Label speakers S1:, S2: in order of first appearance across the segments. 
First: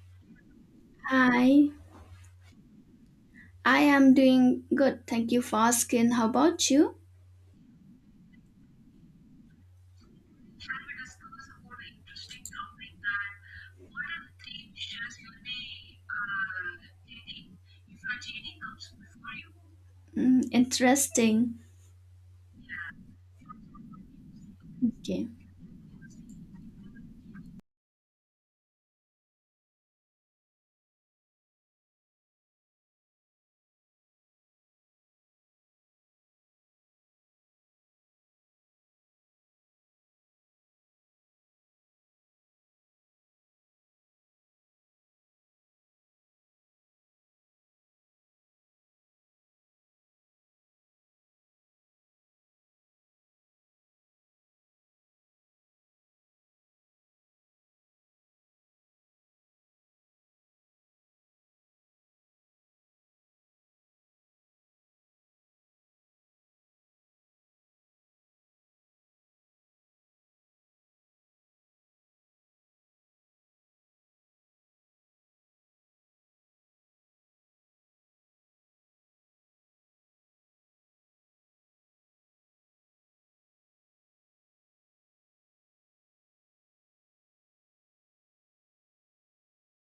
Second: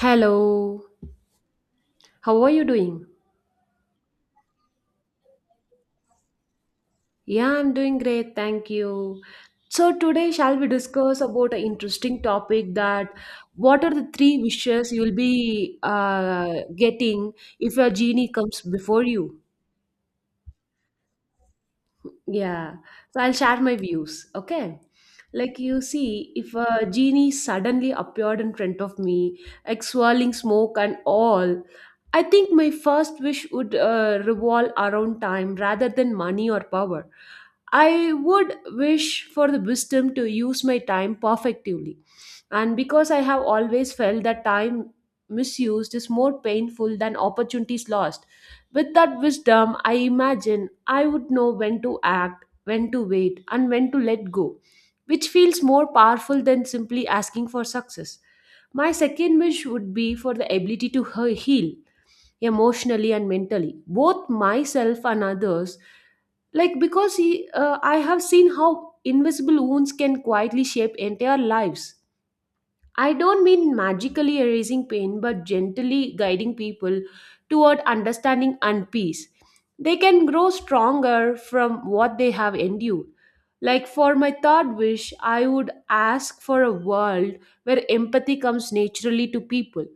S1: Hello,
S2: Hi,
S1: how are you doing?
S2: I am doing good. Thank you for asking. How about you?
S1: Yeah, I'm doing great, thank you. So today shall we discuss about an interesting topic that what are the three wishes you'll be getting if a genie comes before you?
S2: Mm, interesting.
S1: Yeah, so I'll share my views, okay?
S2: Okay.
S1: Like you see, if a genie suddenly appeared in front of me, like swirling smoke and all, I think my first wish would revolve around time rather than money or power. I would wish for the wisdom to use my time perfectively. And because I have always felt that time misused is more painful than opportunities lost, with that wisdom, I imagine I would know when to act, when to wait, and when to let go, which feels more powerful than simply asking for success. My second wish would be for the ability to heal emotionally and mentally both myself and others, like I have seen how invisible wounds can quietly shape entire lives. I don't mean magically erasing pain, but gently guiding people toward understanding and peace. They can grow stronger from what they have endured. Like for my third wish, I would ask for a world where empathy comes naturally to people,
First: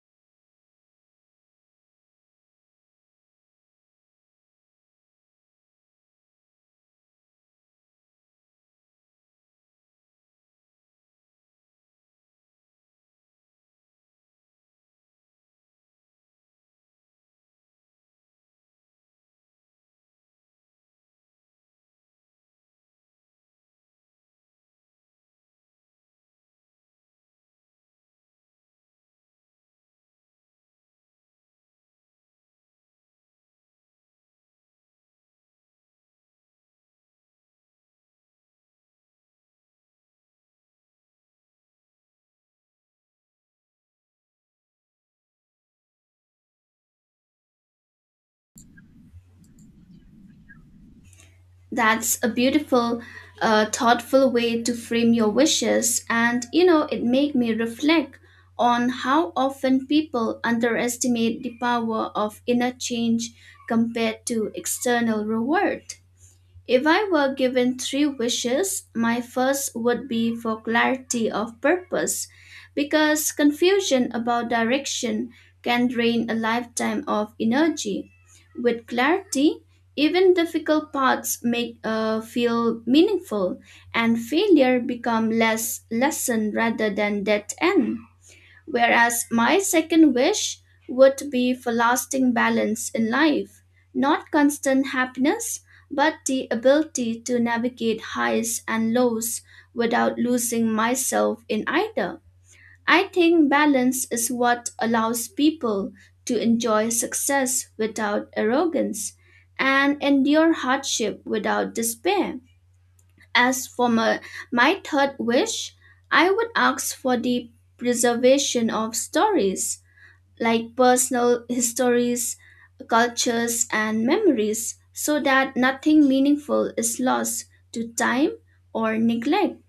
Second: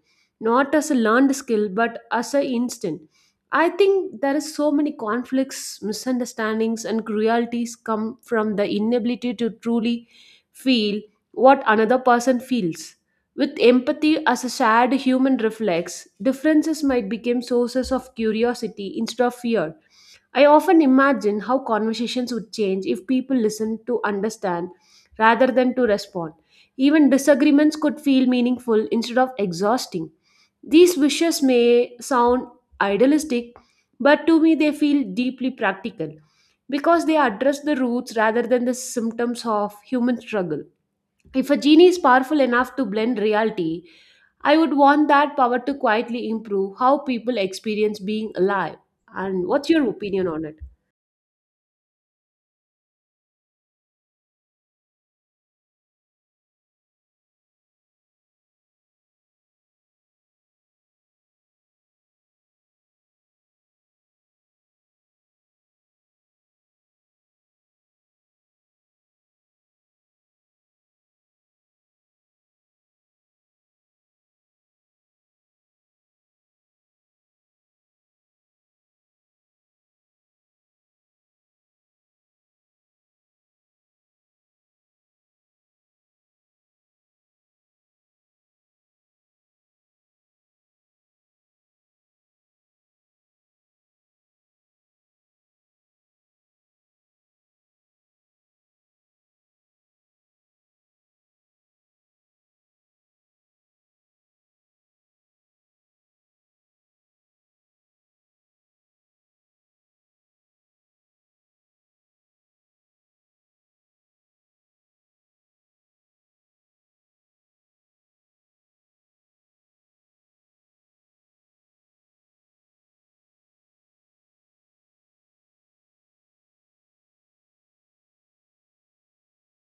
S1: not as a learned skill, but as an instinct. I think there is so many conflicts, misunderstandings, and cruelties come from the inability to truly feel what another person feels. With empathy as a shared human reflex, differences might become sources of curiosity instead of fear. I often imagine how conversations would change if people listened to understand rather than to respond. Even disagreements could feel meaningful instead of exhausting. These wishes may sound idealistic, but to me they feel deeply practical because they address the roots rather than the symptoms of human struggle. If a genie is powerful enough to blend reality, I would want that power to quietly improve how people experience being alive. And what's your opinion on it?
S2: That's a beautiful, thoughtful way to frame your wishes. And, you know, it made me reflect on how often people underestimate the power of inner change compared to external reward. If I were given three wishes, my first would be for clarity of purpose, because confusion about direction can drain a lifetime of energy. With clarity, even difficult paths make feel meaningful, and failure become less lesson rather than dead end. Whereas my second wish would be for lasting balance in life, not constant happiness, but the ability to navigate highs and lows without losing myself in either. I think balance is what allows people to enjoy success without arrogance and endure hardship without despair. As for my, my third wish, I would ask for the preservation of stories, like personal histories, cultures, and memories, so that nothing meaningful is lost to time or neglect.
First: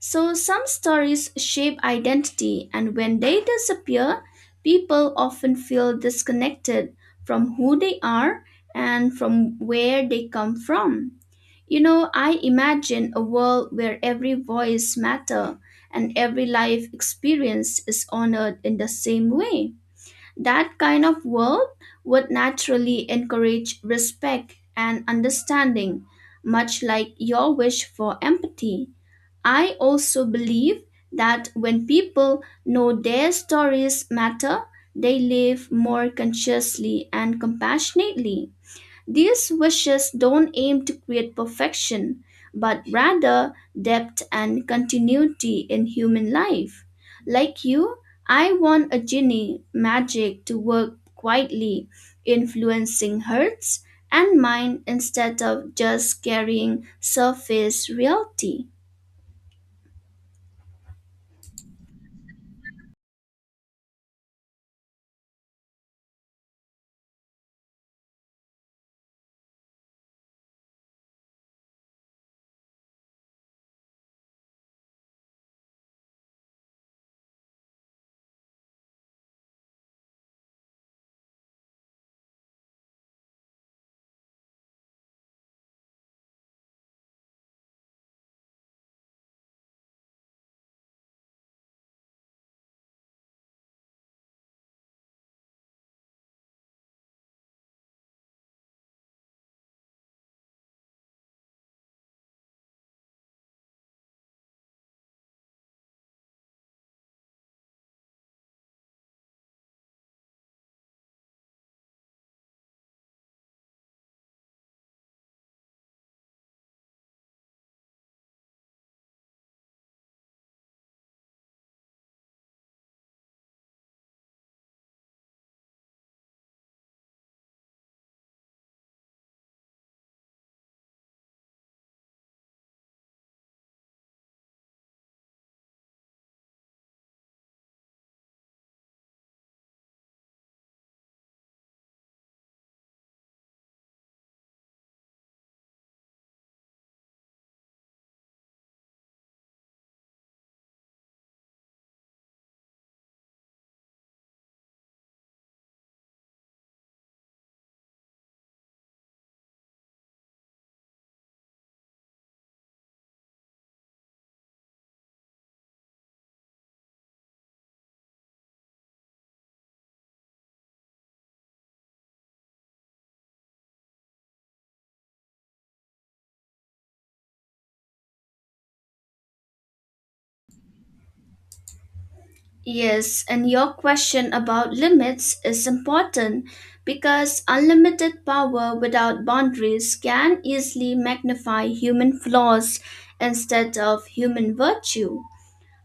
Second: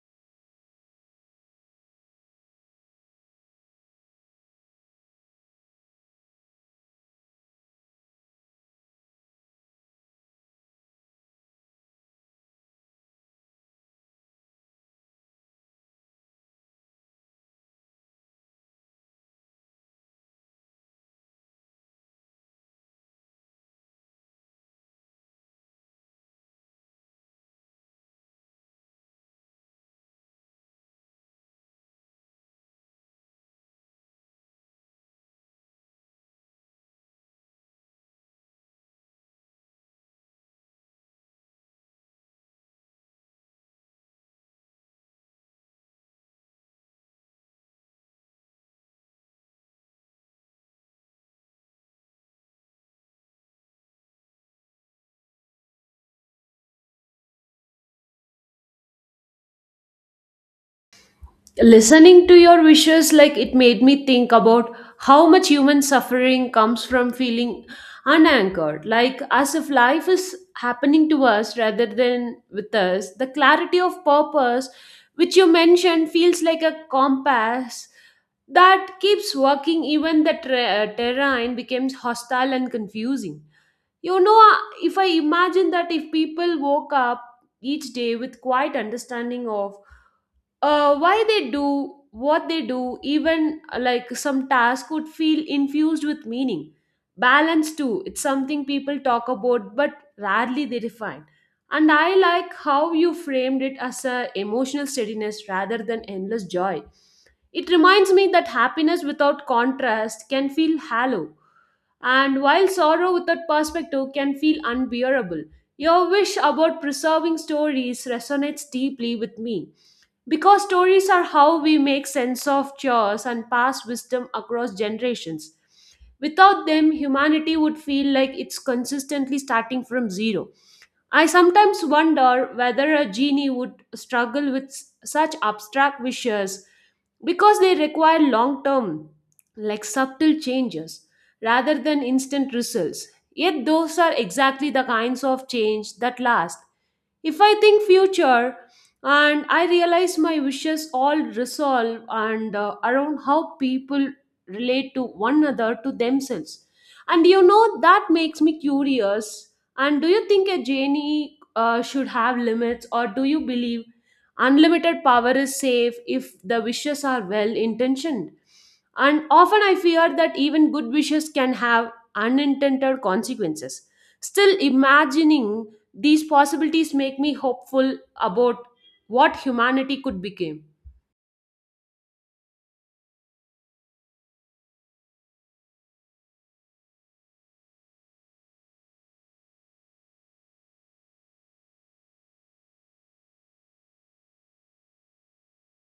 S2: So, some stories shape identity, and when they disappear, people often feel disconnected from who they are and from where they come from. You know, I imagine a world where every voice matters and every life experience is honored in the same way. That kind of world would naturally encourage respect and understanding, much like your wish for empathy. I also believe that when people know their stories matter, they live more consciously and compassionately. These wishes don't aim to create perfection, but rather depth and continuity in human life. Like you, I want a genie magic to work quietly, influencing hearts and mind instead of just carrying surface reality.
S1: Listening to your wishes, like it made me think about how much human suffering comes from feeling unanchored, like as if life is happening to us rather than with us. The clarity of purpose, which you mentioned, feels like a compass that keeps working even the terrain becomes hostile and confusing. You know, uh, if I imagine that if people woke up each day with quiet understanding of why they do what they do, even like some task would feel infused with meaning. Balance too, it's something people talk about but rarely they define, and I like how you framed it as a emotional steadiness rather than endless joy. It reminds me that happiness without contrast can feel hollow, and while sorrow without perspective can feel unbearable. Your wish about preserving stories resonates deeply with me because stories are how we make sense of chores and pass wisdom across generations. Without them, humanity would feel like it's consistently starting from zero. I sometimes wonder whether a genie would struggle with such abstract wishes because they require long term, like subtle changes, rather than instant results. Yet, those are exactly the kinds of change that last. If I think future, and I realize my wishes all resolve and around how people relate to one another, to themselves, and you know, that makes me curious. And do you think a genie should have limits, or do you believe unlimited power is safe if the wishes are well intentioned? And often I fear that even good wishes can have unintended consequences. Still, imagining these possibilities make me hopeful about what humanity could become.
S2: Yes, and your question about limits is important because unlimited power without boundaries can easily magnify human flaws instead of human virtue.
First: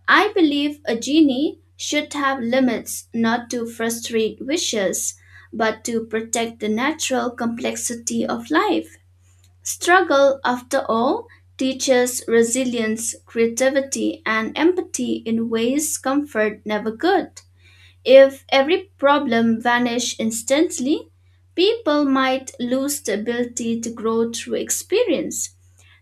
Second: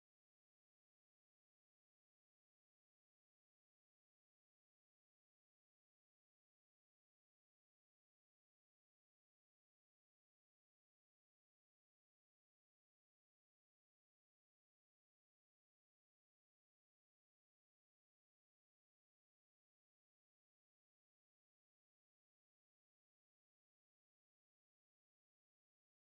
S2: I believe a genie should have limits not to frustrate wishes, but to protect the natural complexity of life. Struggle, after all, teaches resilience, creativity, and empathy in ways comfort never could. If every problem vanished instantly, people might lose the ability to grow through experience.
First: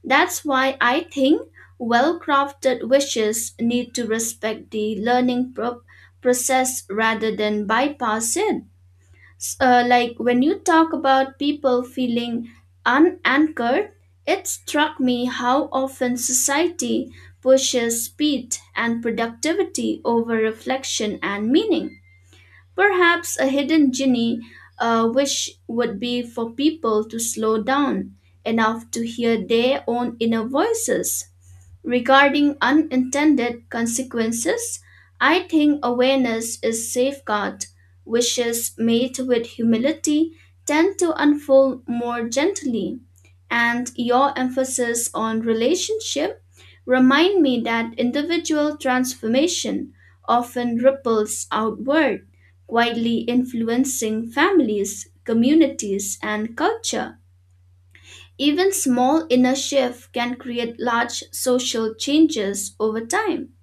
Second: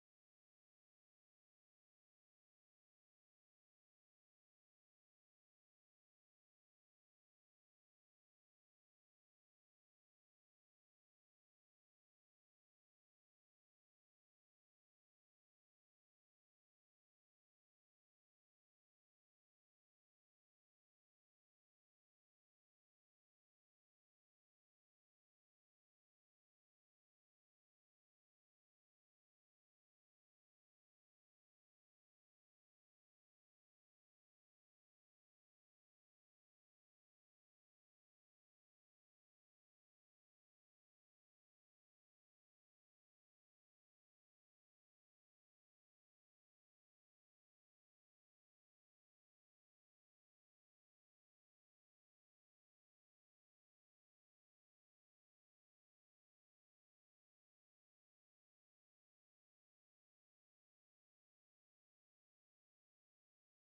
S2: That's why I think well crafted wishes need to respect the process rather than bypass it. Like when you talk about people feeling unanchored, it struck me how often society pushes speed and productivity over reflection and meaning. Perhaps a hidden genie wish would be for people to slow down enough to hear their own inner voices. Regarding unintended consequences, I think awareness is safeguard, wishes made with humility tend to unfold more gently. And your emphasis on relationship remind me that individual transformation often ripples outward, quietly influencing families, communities, and culture. Even small inner shift can create large social changes over time.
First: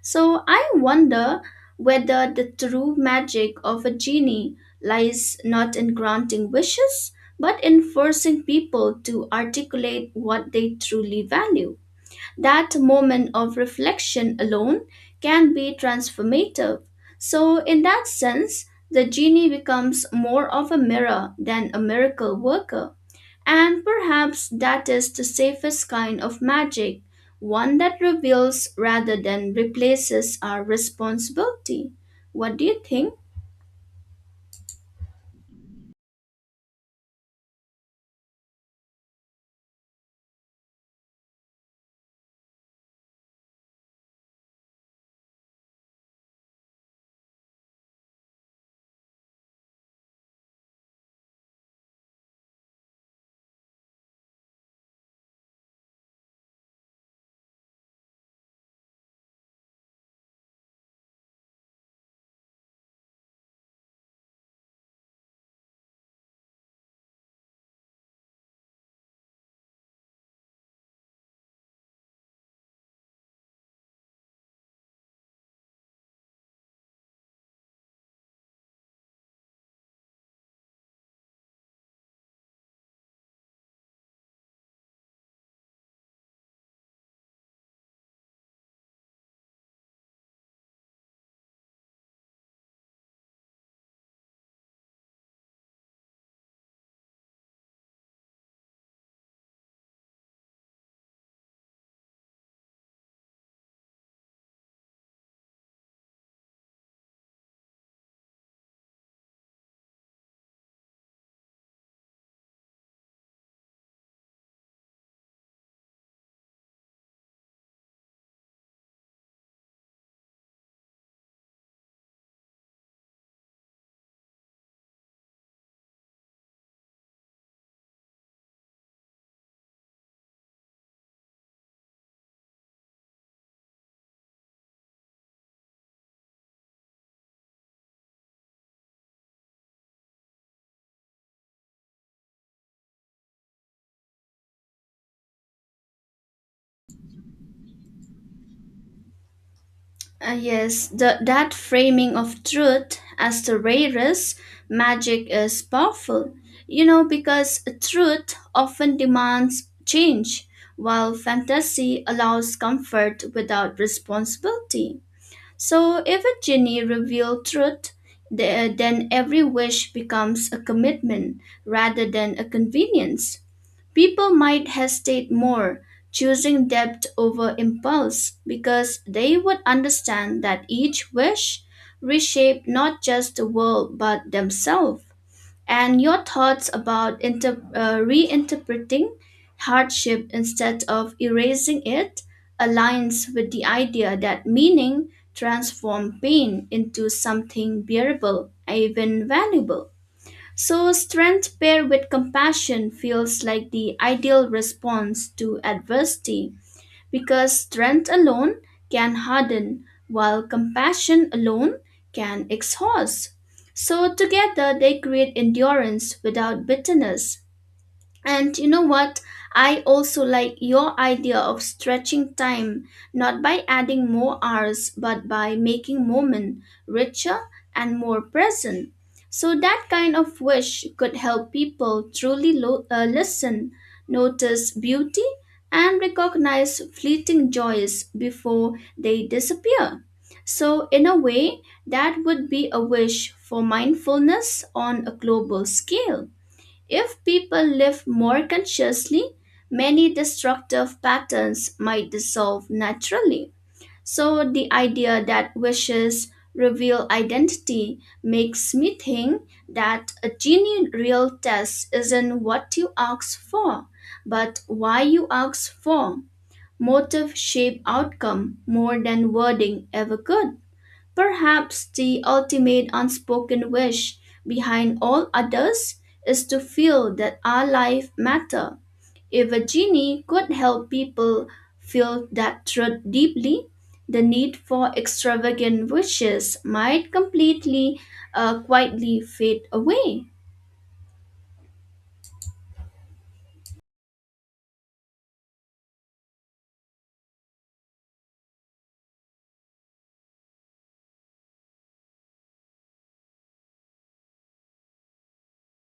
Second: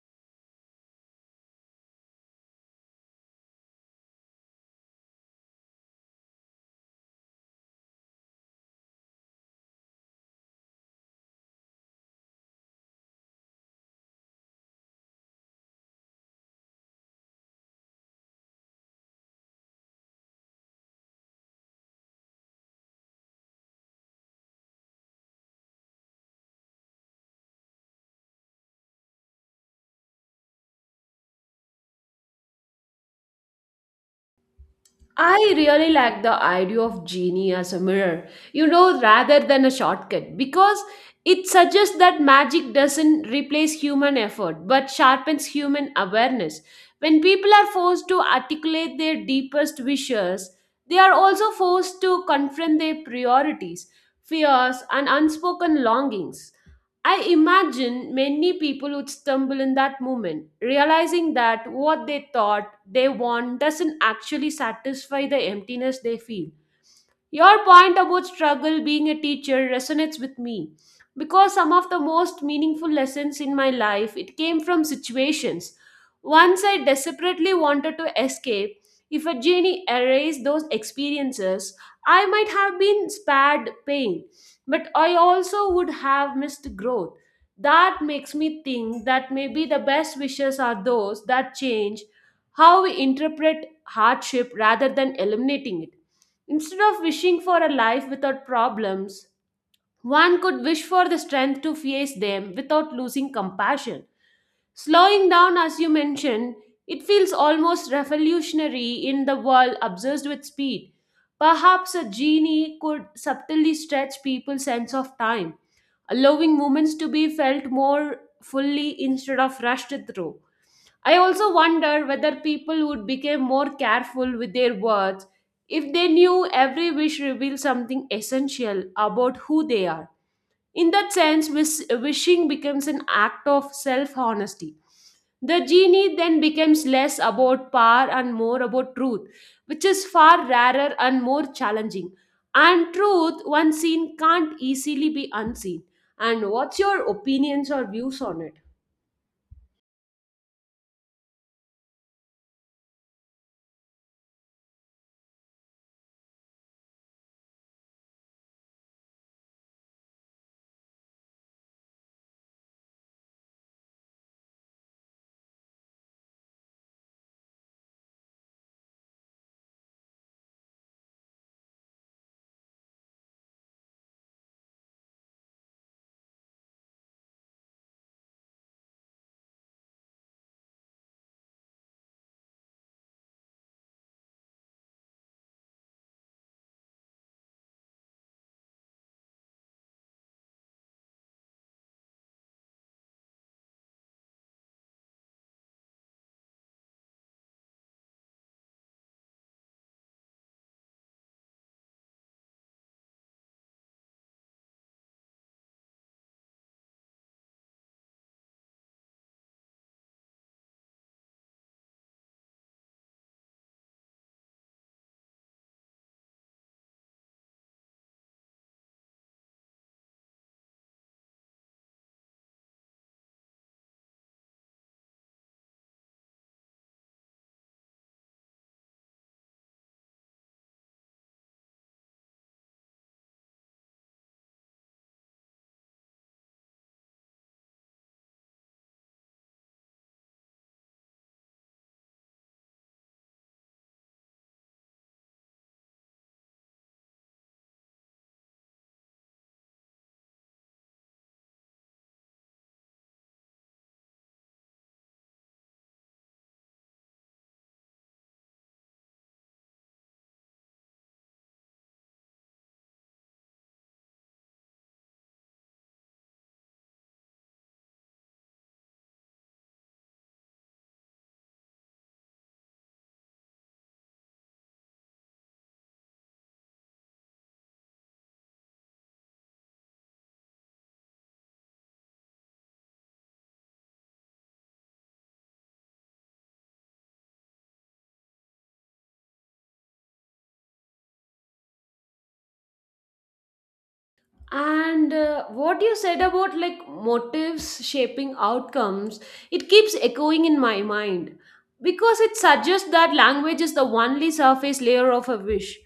S2: So I wonder whether the true magic of a genie lies not in granting wishes, but in forcing people to articulate what they truly value. That moment of reflection alone can be transformative. So, in that sense, the genie becomes more of a mirror than a miracle worker. And perhaps that is the safest kind of magic, one that reveals rather than replaces our responsibility. What do you think?
S1: I really like the idea of genie as a mirror, you know, rather than a shortcut, because it suggests that magic doesn't replace human effort but sharpens human awareness. When people are forced to articulate their deepest wishes, they are also forced to confront their priorities, fears, and unspoken longings. I imagine many people would stumble in that moment, realizing that what they thought they want doesn't actually satisfy the emptiness they feel. Your point about struggle being a teacher resonates with me because some of the most meaningful lessons in my life it came from situations once I desperately wanted to escape. If a genie erased those experiences, I might have been spared pain, but I also would have missed growth. That makes me think that maybe the best wishes are those that change how we interpret hardship rather than eliminating it. Instead of wishing for a life without problems, one could wish for the strength to face them without losing compassion. Slowing down, as you mentioned, it feels almost revolutionary in the world obsessed with speed. Perhaps a genie could subtly stretch people's sense of time, allowing moments to be felt more fully instead of rushed through. I also wonder whether people would become more careful with their words if they knew every wish reveals something essential about who they are. In that sense, wishing becomes an act of self honesty. The genie then becomes less about power and more about truth, which is far rarer and more challenging. And truth, once seen, can't easily be unseen. And what's your opinions or views on it?
S2: Yes, that framing of truth as the rarest magic is powerful. You know, because truth often demands change, while fantasy allows comfort without responsibility. So, if a genie reveals truth, then every wish becomes a commitment rather than a convenience. People might hesitate more, choosing depth over impulse, because they would understand that each wish reshaped not just the world but themselves. And your thoughts about reinterpreting hardship instead of erasing it aligns with the idea that meaning transforms pain into something bearable, even valuable. So, strength paired with compassion feels like the ideal response to adversity because strength alone can harden, while compassion alone can exhaust. So, together they create endurance without bitterness, and you know what? I also like your idea of stretching time, not by adding more hours, but by making moment richer and more present. So that kind of wish could help people truly listen, notice beauty, and recognize fleeting joys before they disappear. So in a way, that would be a wish for mindfulness on a global scale. If people live more consciously, many destructive patterns might dissolve naturally. So, the idea that wishes reveal identity makes me think that a genie real test isn't what you ask for, but why you ask for. Motive shape outcome more than wording ever could. Perhaps the ultimate unspoken wish behind all others is to feel that our life matter. If a genie could help people feel that truth deeply, the need for extravagant wishes might completely quietly fade away.
S1: And What you said about like motives shaping outcomes, it keeps echoing in my mind because it suggests that language is the only surface layer of a wish.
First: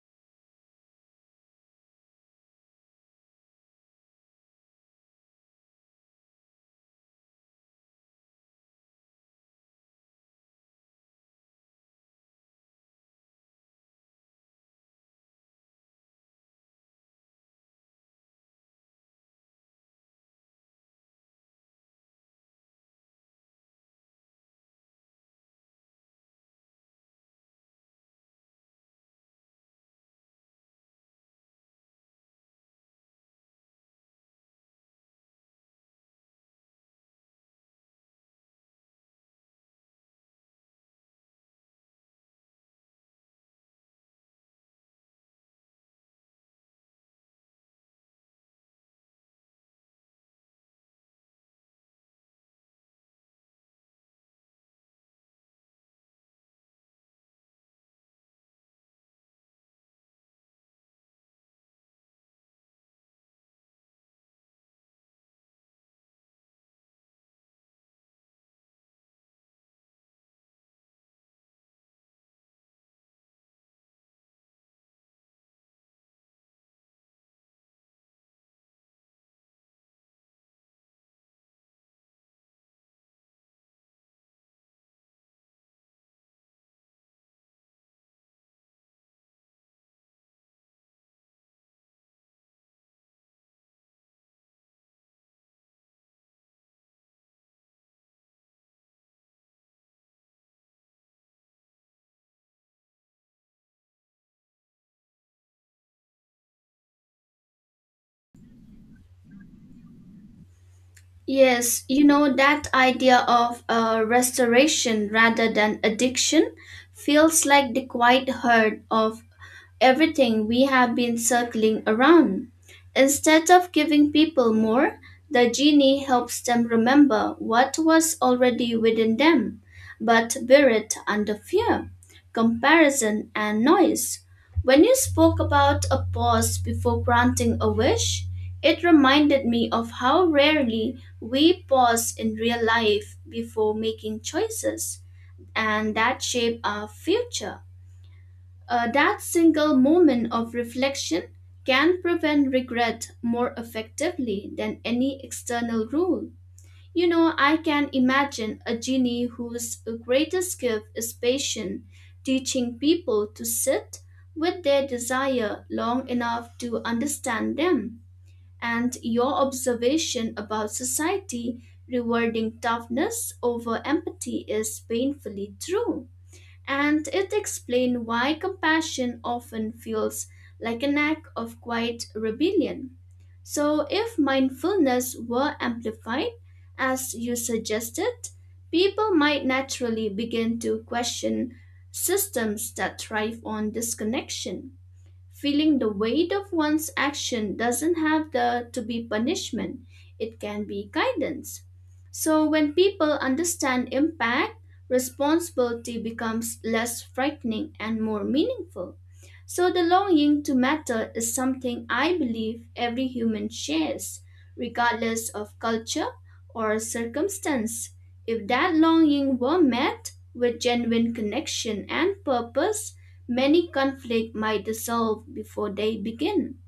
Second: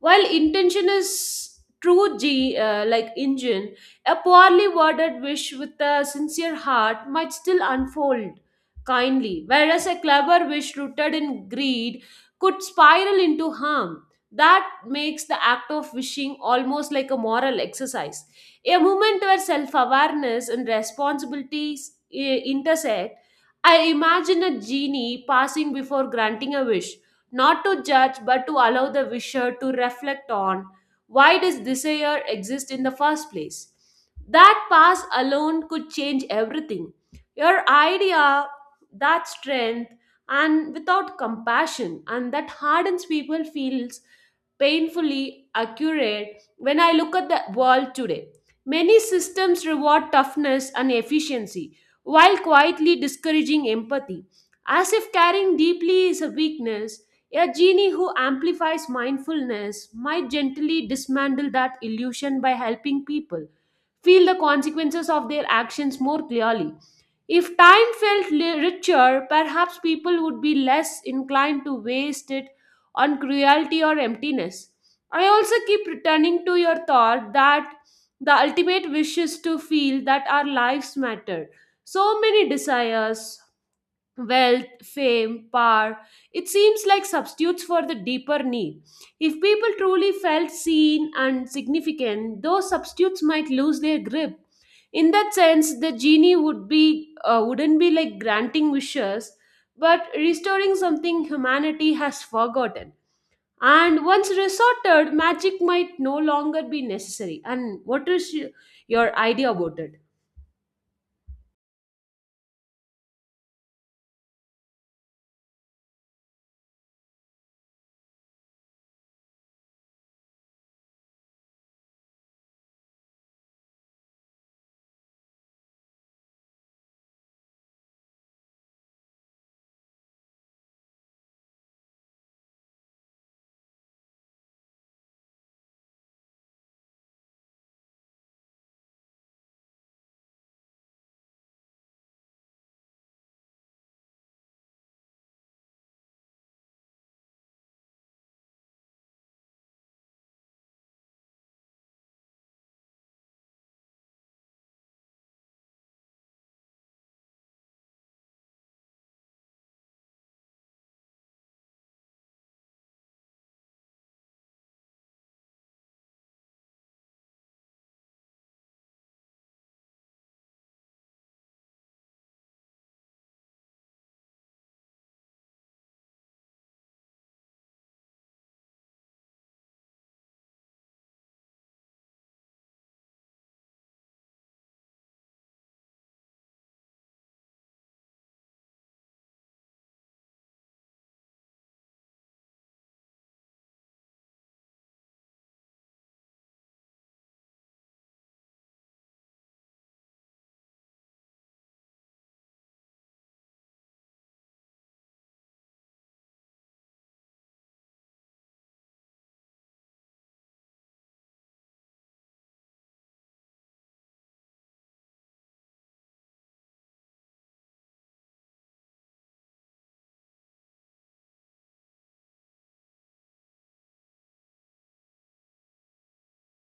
S1: While intention is like engine, a poorly worded wish with a sincere heart might still unfold kindly, whereas a clever wish rooted in greed could spiral into harm. That makes the act of wishing almost like a moral exercise. A moment where self awareness and responsibilities intersect. I imagine a genie passing before granting a wish, not to judge but to allow the wisher to reflect on why does desire exist in the first place. That pass alone could change everything. Your idea, that strength, and without compassion and that hardens people, feels painfully accurate when I look at the world today. Many systems reward toughness and efficiency while quietly discouraging empathy, as if caring deeply is a weakness. A genie who amplifies mindfulness might gently dismantle that illusion by helping people feel the consequences of their actions more clearly. If time felt richer, perhaps people would be less inclined to waste it on cruelty or emptiness. I also keep returning to your thought that the ultimate wish is to feel that our lives matter. So many desires, wealth, fame, power, it seems like substitutes for the deeper need. If people truly felt seen and significant, those substitutes might lose their grip. In that sense, the genie would be wouldn't be like granting wishes, but restoring something humanity has forgotten. And once resorted, magic might no longer be necessary. And what is your idea about it?
S2: Yes, you know, that idea of restoration rather than addiction feels like the quiet hurt of everything we have been circling around. Instead of giving people more, the genie helps them remember what was already within them, but bear it under fear, comparison, and noise. When you spoke about a pause before granting a wish, it reminded me of how rarely we pause in real life before making choices, and that shape our future. That single moment of reflection can prevent regret more effectively than any external rule. You know, I can imagine a genie whose greatest gift is patience, teaching people to sit with their desire long enough to understand them. And your observation about society rewarding toughness over empathy is painfully true, and it explains why compassion often feels like an act of quiet rebellion. So, if mindfulness were amplified, as you suggested, people might naturally begin to question systems that thrive on disconnection. Feeling the weight of one's action doesn't have the, to be punishment, it can be guidance. So, when people understand impact, responsibility becomes less frightening and more meaningful. So, the longing to matter is something I believe every human shares, regardless of culture or circumstance. If that longing were met with genuine connection and purpose, many conflicts might dissolve before they begin.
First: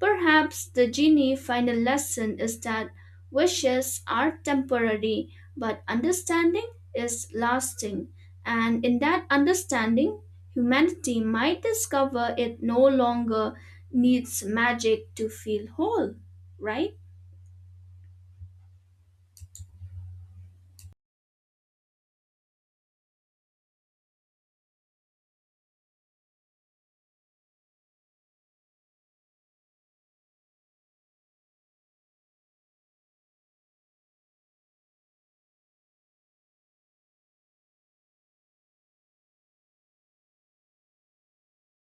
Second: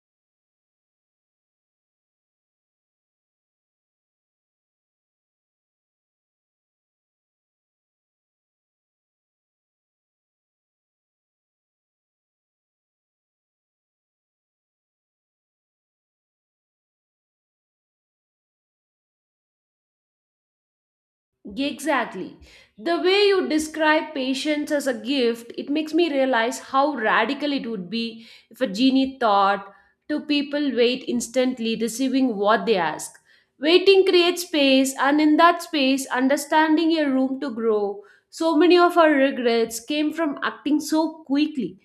S2: Perhaps the genie final lesson is that wishes are temporary, but understanding is lasting. And in that understanding, humanity might discover it no longer needs magic to feel whole, right?
S1: Exactly. The way you describe patience as a gift, it makes me realize how radical it would be if a genie thought two people wait instantly, receiving what they ask. Waiting creates space, and in that space, understanding a room to grow. So many of our regrets came from acting so quickly.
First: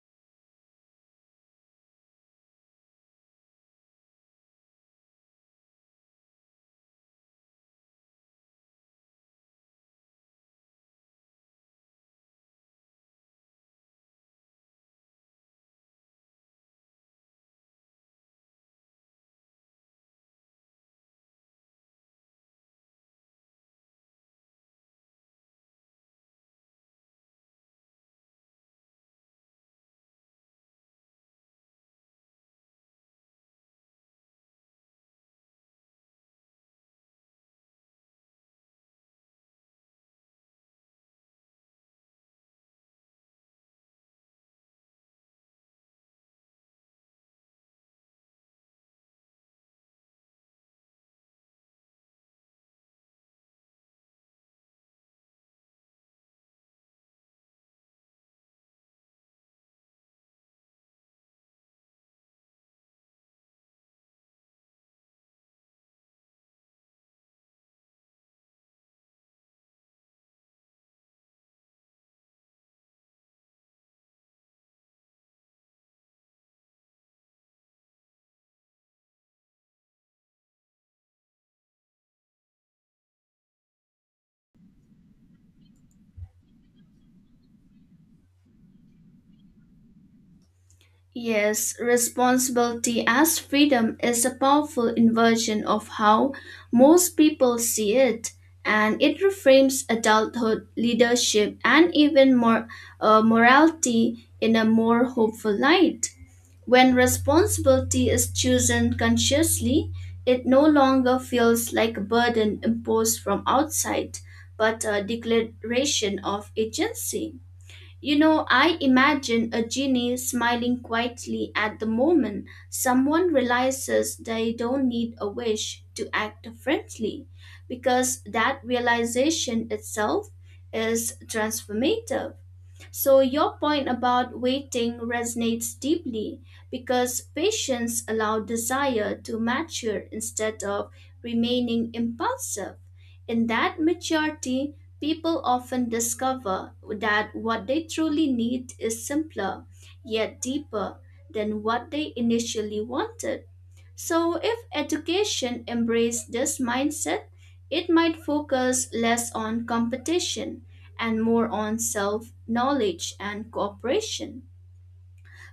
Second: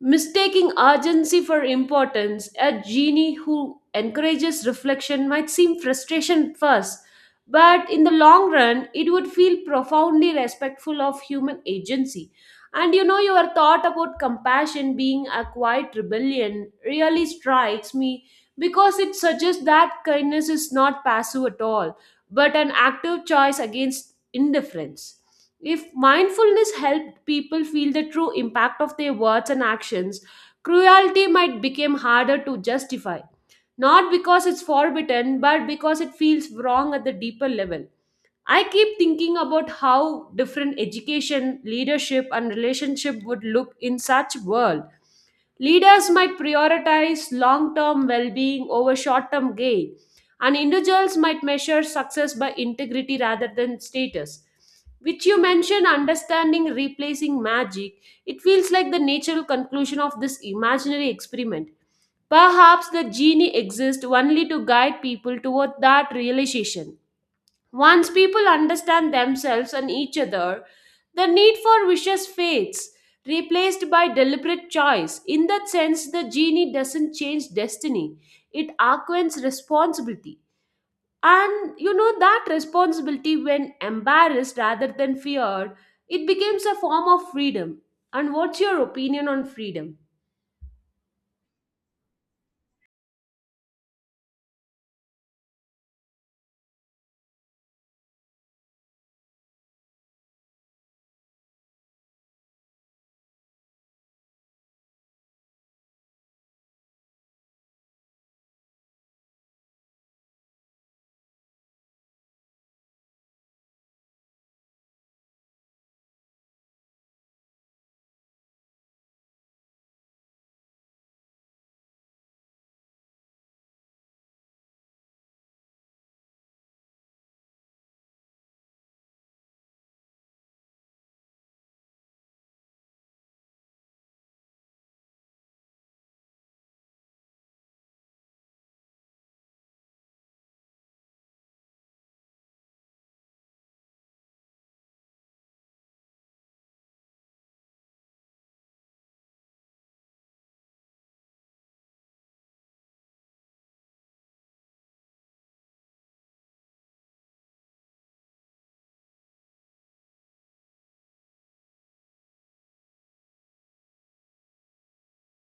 S1: Mistaking urgency for importance, a genie who encourages reflection might seem frustration first, but in the long run, it would feel profoundly respectful of human agency. And you know, your thought about compassion being a quiet rebellion really strikes me because it suggests that kindness is not passive at all, but an active choice against indifference. If mindfulness helped people feel the true impact of their words and actions, cruelty might become harder to justify. Not because it's forbidden, but because it feels wrong at the deeper level. I keep thinking about how different education, leadership, and relationship would look in such world. Leaders might prioritize long term well being over short term gain, and individuals might measure success by integrity rather than status. Which you mentioned, understanding replacing magic, it feels like the natural conclusion of this imaginary experiment. Perhaps the genie exists only to guide people toward that realization. Once people understand themselves and each other, the need for wishes fades, replaced by deliberate choice. In that sense, the genie doesn't change destiny, it augments responsibility. And you know, that responsibility, when embarrassed rather than feared, it becomes a form of freedom. And what's your opinion on freedom?
S2: Yes, responsibility as freedom is a powerful inversion of how most people see it, and it reframes adulthood, leadership, and even more morality in a more hopeful light. When responsibility is chosen consciously, it no longer feels like a burden imposed from outside, but a declaration of agency. You know, I imagine a genie smiling quietly at the moment someone realizes they don't need a wish to act differently, because that realization itself is transformative. So, your point about waiting resonates deeply because patience allows desire to mature instead of remaining impulsive. In that maturity, people often discover that what they truly need is simpler, yet deeper, than what they initially wanted. So, if education embraced this mindset, it might focus less on competition and more on self knowledge and cooperation.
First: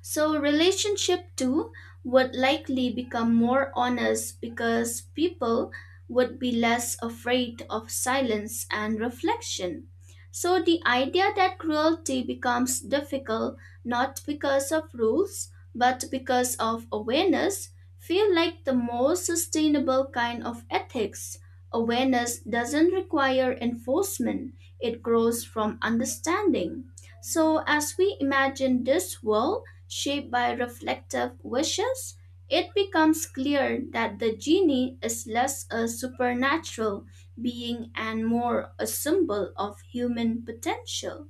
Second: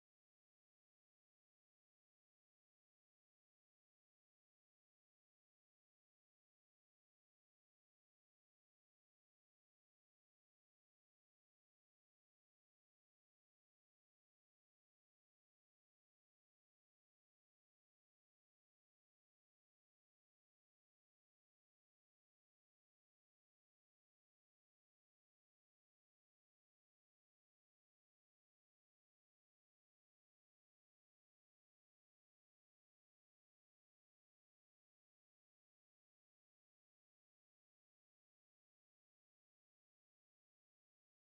S2: So, relationship too would likely become more honest because people would be less afraid of silence and reflection. So, the idea that cruelty becomes difficult not because of rules but because of awareness feel like the most sustainable kind of ethics. Awareness doesn't require enforcement, it grows from understanding. So, as we imagine this world, shaped by reflective wishes, it becomes clear that the genie is less a supernatural being and more a symbol of human potential.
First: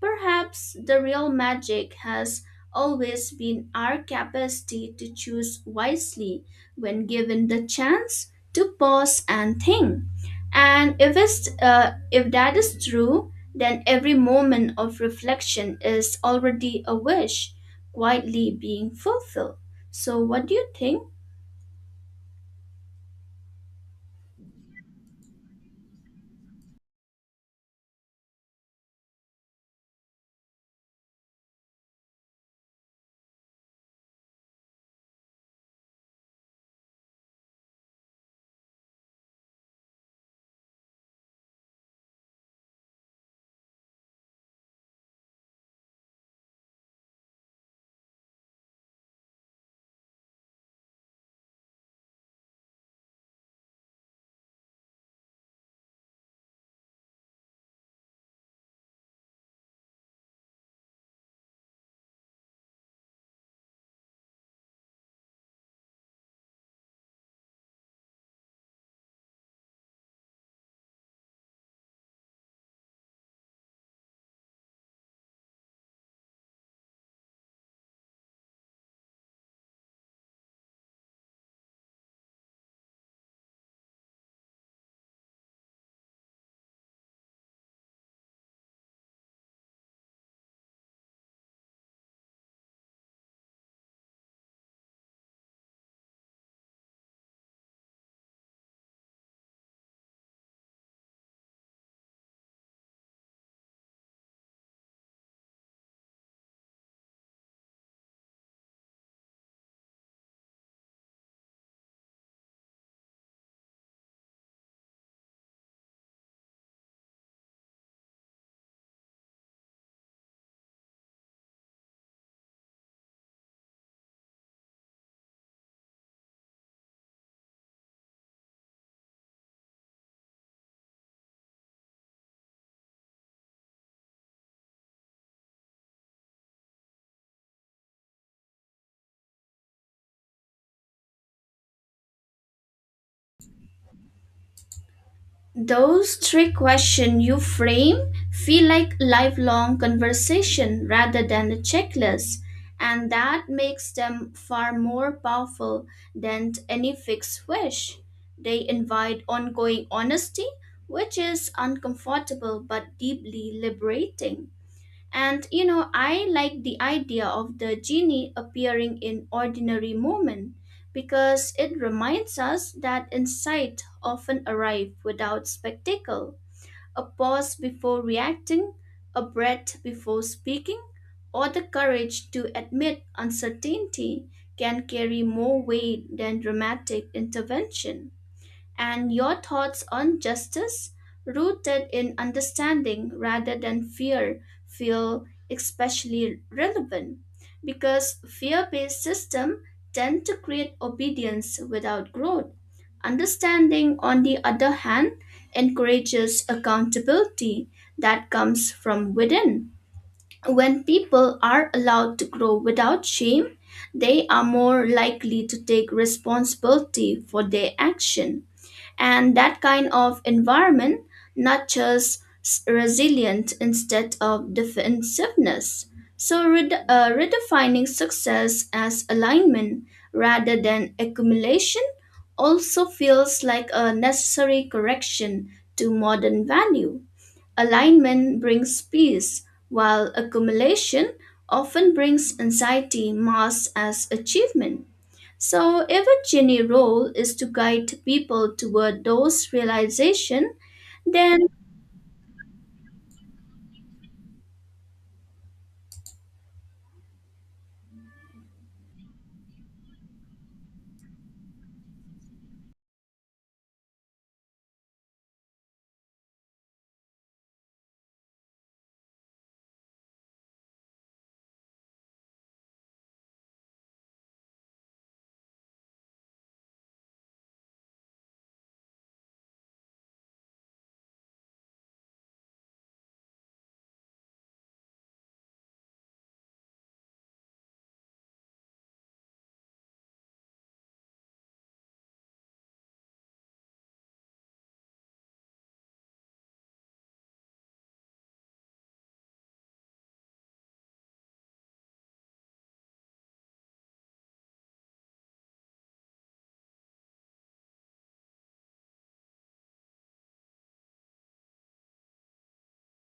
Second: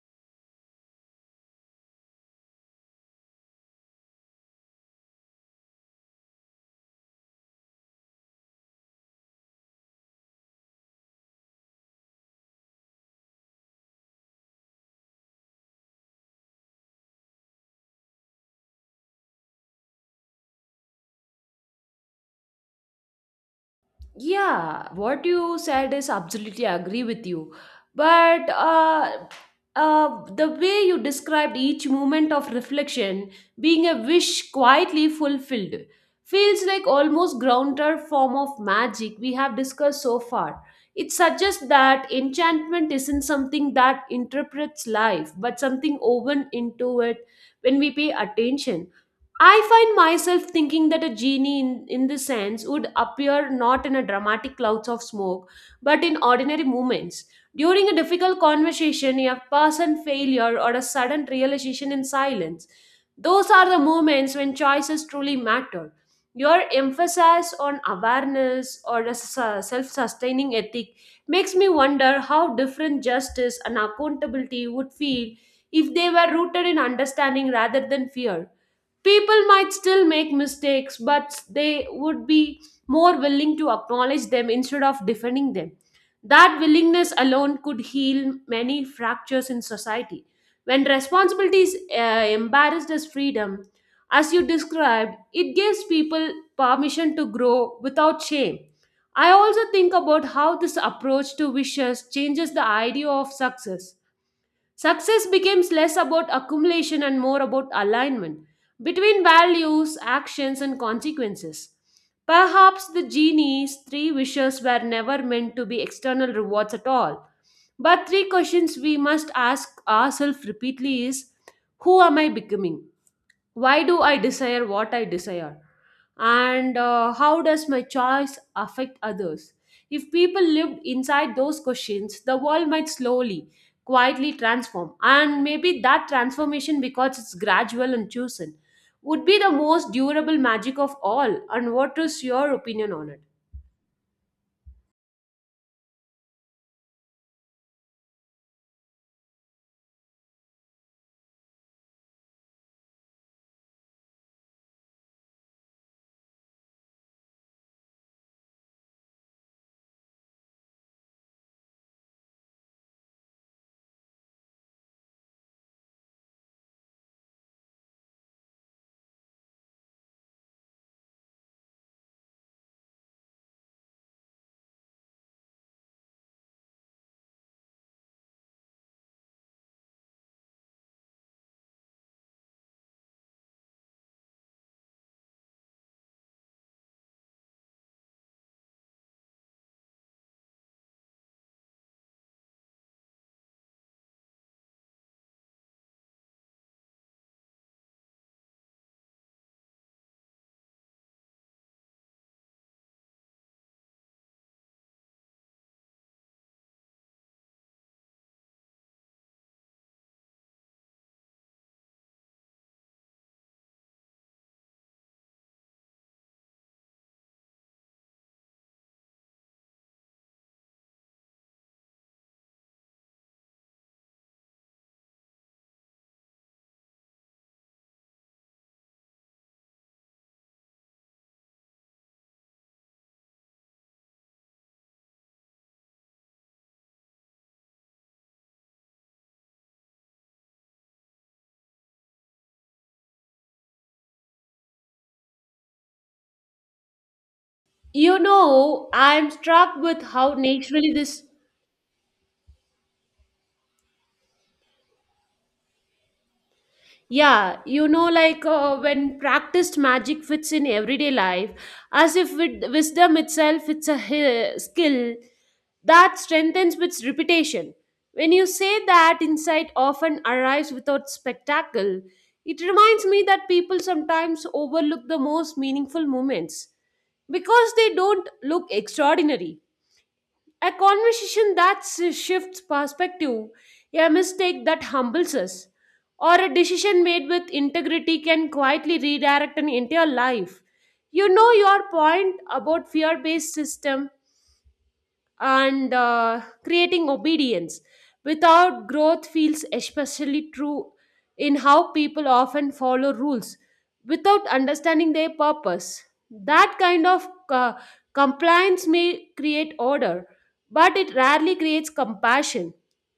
S2: Perhaps the real magic has always been our capacity to choose wisely when given the chance to pause and think. And if that is true, then every moment of reflection is already a wish quietly being fulfilled. So, what do you think?
S1: Yeah, what you said is absolutely agree with you. But the way you described each moment of reflection being a wish quietly fulfilled feels like almost grounded form of magic we have discussed so far. It suggests that enchantment isn't something that interprets life, but something woven into it when we pay attention. I find myself thinking that a genie in this sense would appear not in a dramatic clouds of smoke, but in ordinary moments. During a difficult conversation, a person failure or a sudden realization in silence. Those are the moments when choices truly matter. Your emphasis on awareness or a self sustaining ethic makes me wonder how different justice and accountability would feel if they were rooted in understanding rather than fear. People might still make mistakes, but they would be more willing to acknowledge them instead of defending them. That willingness alone could heal many fractures in society. When responsibility is embarrassed as freedom, as you described, it gives people permission to grow without shame. I also think about how this approach to wishes changes the idea of success. Success becomes less about accumulation and more about alignment between values, actions, and consequences. Perhaps the genie's three wishes were never meant to be external rewards at all. But three questions we must ask ourselves repeatedly is: who am I becoming? Why do I desire what I desire, and how does my choice affect others? If people lived inside those questions, the world might slowly quietly transform, and maybe that transformation, because it's gradual and chosen, would be the most durable magic of all. And what is your opinion on it?
S2: Those three questions you frame feel like lifelong conversation rather than a checklist, and that makes them far more powerful than any fixed wish. They invite ongoing honesty, which is uncomfortable but deeply liberating. And you know, I like the idea of the genie appearing in ordinary moment because it reminds us that insight often arrive without spectacle. A pause before reacting, a breath before speaking, or the courage to admit uncertainty can carry more weight than dramatic intervention, and your thoughts on justice rooted in understanding rather than fear feel especially relevant, because fear-based systems tend to create obedience without growth. Understanding, on the other hand, encourages accountability that comes from within. When people are allowed to grow without shame, they are more likely to take responsibility for their action, and that kind of environment resilience instead of defensiveness. So, redefining success as alignment rather than accumulation also feels like a necessary correction to modern value. Alignment brings peace, while accumulation often brings anxiety masked as achievement. So, if a genie role is to guide
S1: You
S2: people
S1: know,
S2: toward
S1: I'm
S2: those
S1: struck with how
S2: realization,
S1: naturally this.
S2: then
S1: Yeah, you know, like when practiced magic fits in everyday life, as if with wisdom itself, it's a skill that strengthens with reputation. When you say that insight often arrives without spectacle, it reminds me that people sometimes overlook the most meaningful moments because they don't look extraordinary. A conversation that shifts perspective, a mistake that humbles us, or a decision made with integrity can quietly redirect an entire life. You know your point about fear-based system and creating obedience. Without growth feels especially true in how people often follow rules without understanding their purpose. That kind of compliance may create order, but it rarely creates compassion.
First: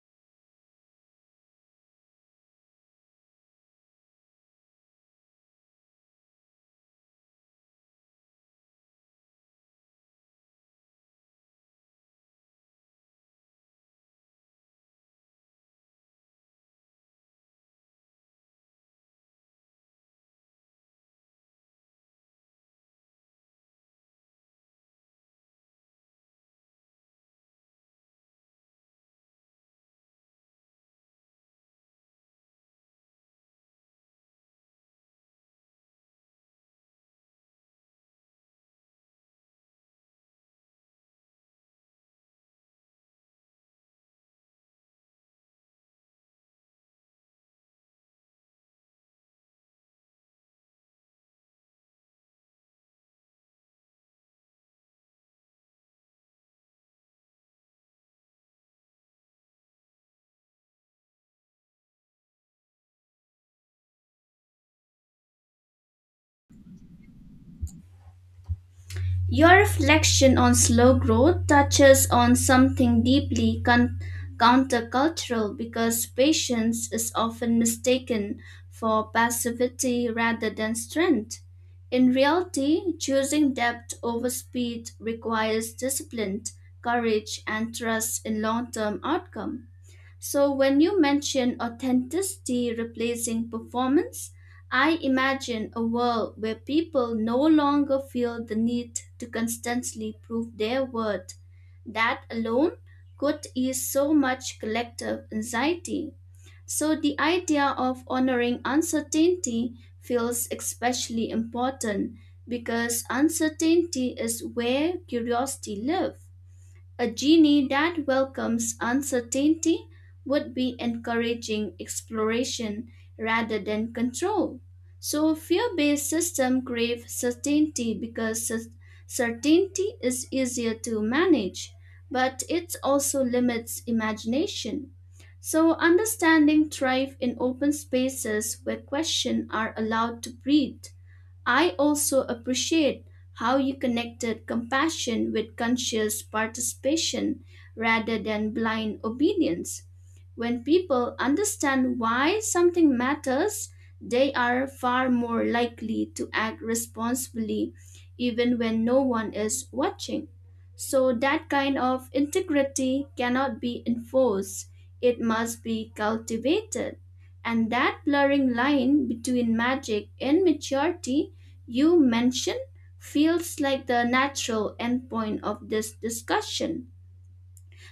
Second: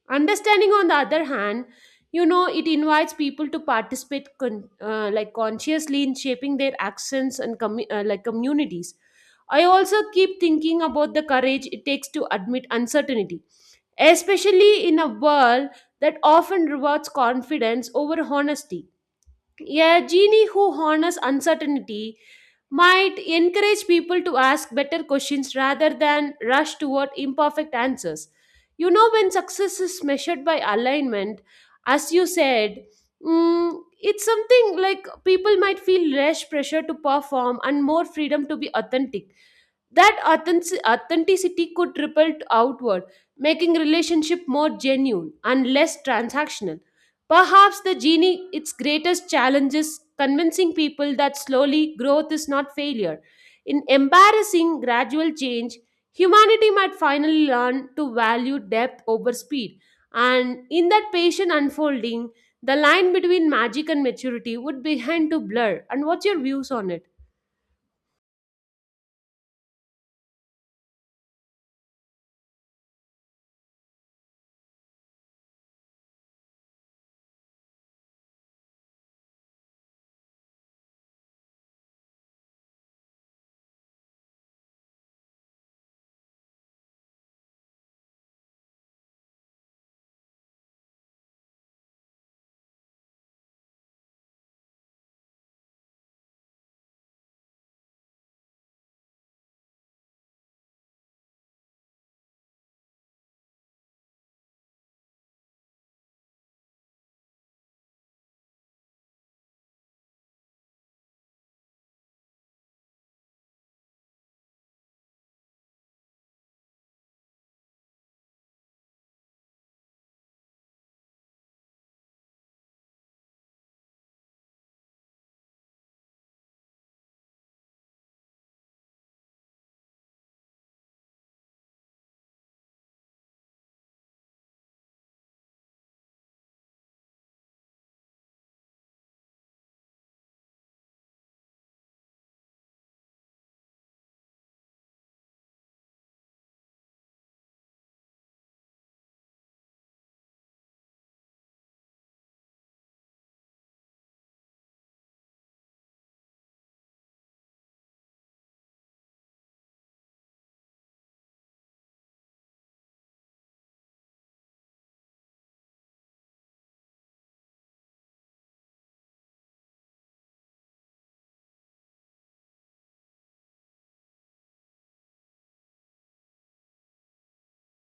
S1: Understanding, on the other hand, you know, it invites people to participate like consciously in shaping their actions and like communities. I also keep thinking about the courage it takes to admit uncertainty, especially in a world that often rewards confidence over honesty. A genie who honors uncertainty might encourage people to ask better questions rather than rush toward imperfect answers. You know, when success is measured by alignment, as you said, it's something like people might feel less pressure to perform and more freedom to be authentic. That authenticity could ripple outward, making relationship more genuine and less transactional. Perhaps the genie, its greatest challenge is convincing people that slowly growth is not failure. In embarrassing gradual change, humanity might finally learn to value depth over speed. And in that patient unfolding, the line between magic and maturity would begin to blur. And what's your views on it?
S2: your reflection on slow growth touches on something deeply countercultural because patience is often mistaken for passivity rather than strength. In reality, choosing depth over speed requires discipline, courage, and trust in long-term outcome. So, when you mention authenticity replacing performance, I imagine a world where people no longer feel the need to constantly prove their worth. That alone could ease so much collective anxiety. So, the idea of honoring uncertainty feels especially important because uncertainty is where curiosity lives. A genie that welcomes uncertainty would be encouraging exploration rather than control. So fear-based systems crave certainty because certainty is easier to manage, but it also limits imagination. So understanding thrive in open spaces where questions are allowed to breathe. I also appreciate how you connected compassion with conscious participation rather than blind obedience. When people understand why something matters, they are far more likely to act responsibly even when no one is watching. So, that kind of integrity cannot be enforced, it must be cultivated. And that blurring line between magic and maturity you mentioned feels like the natural endpoint of this discussion.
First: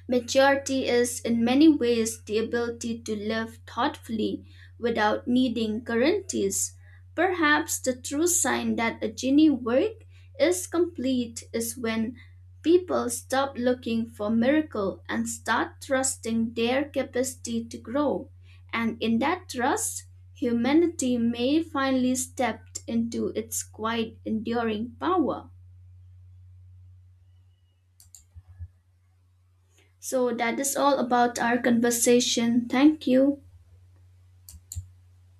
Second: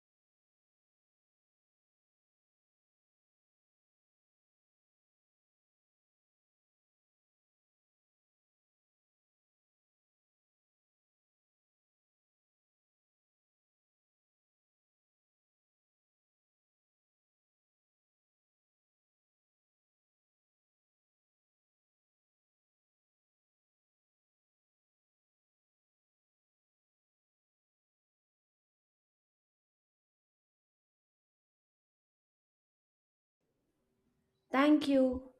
S2: Maturity is, in many ways, the ability to live thoughtfully without needing guarantees. Perhaps the true sign that a genie work is complete is when people stop looking for miracle and start trusting their capacity to grow. And in that trust, humanity may finally step into its quiet, enduring power. So that is all about our conversation. Thank you.
S1: Thank you.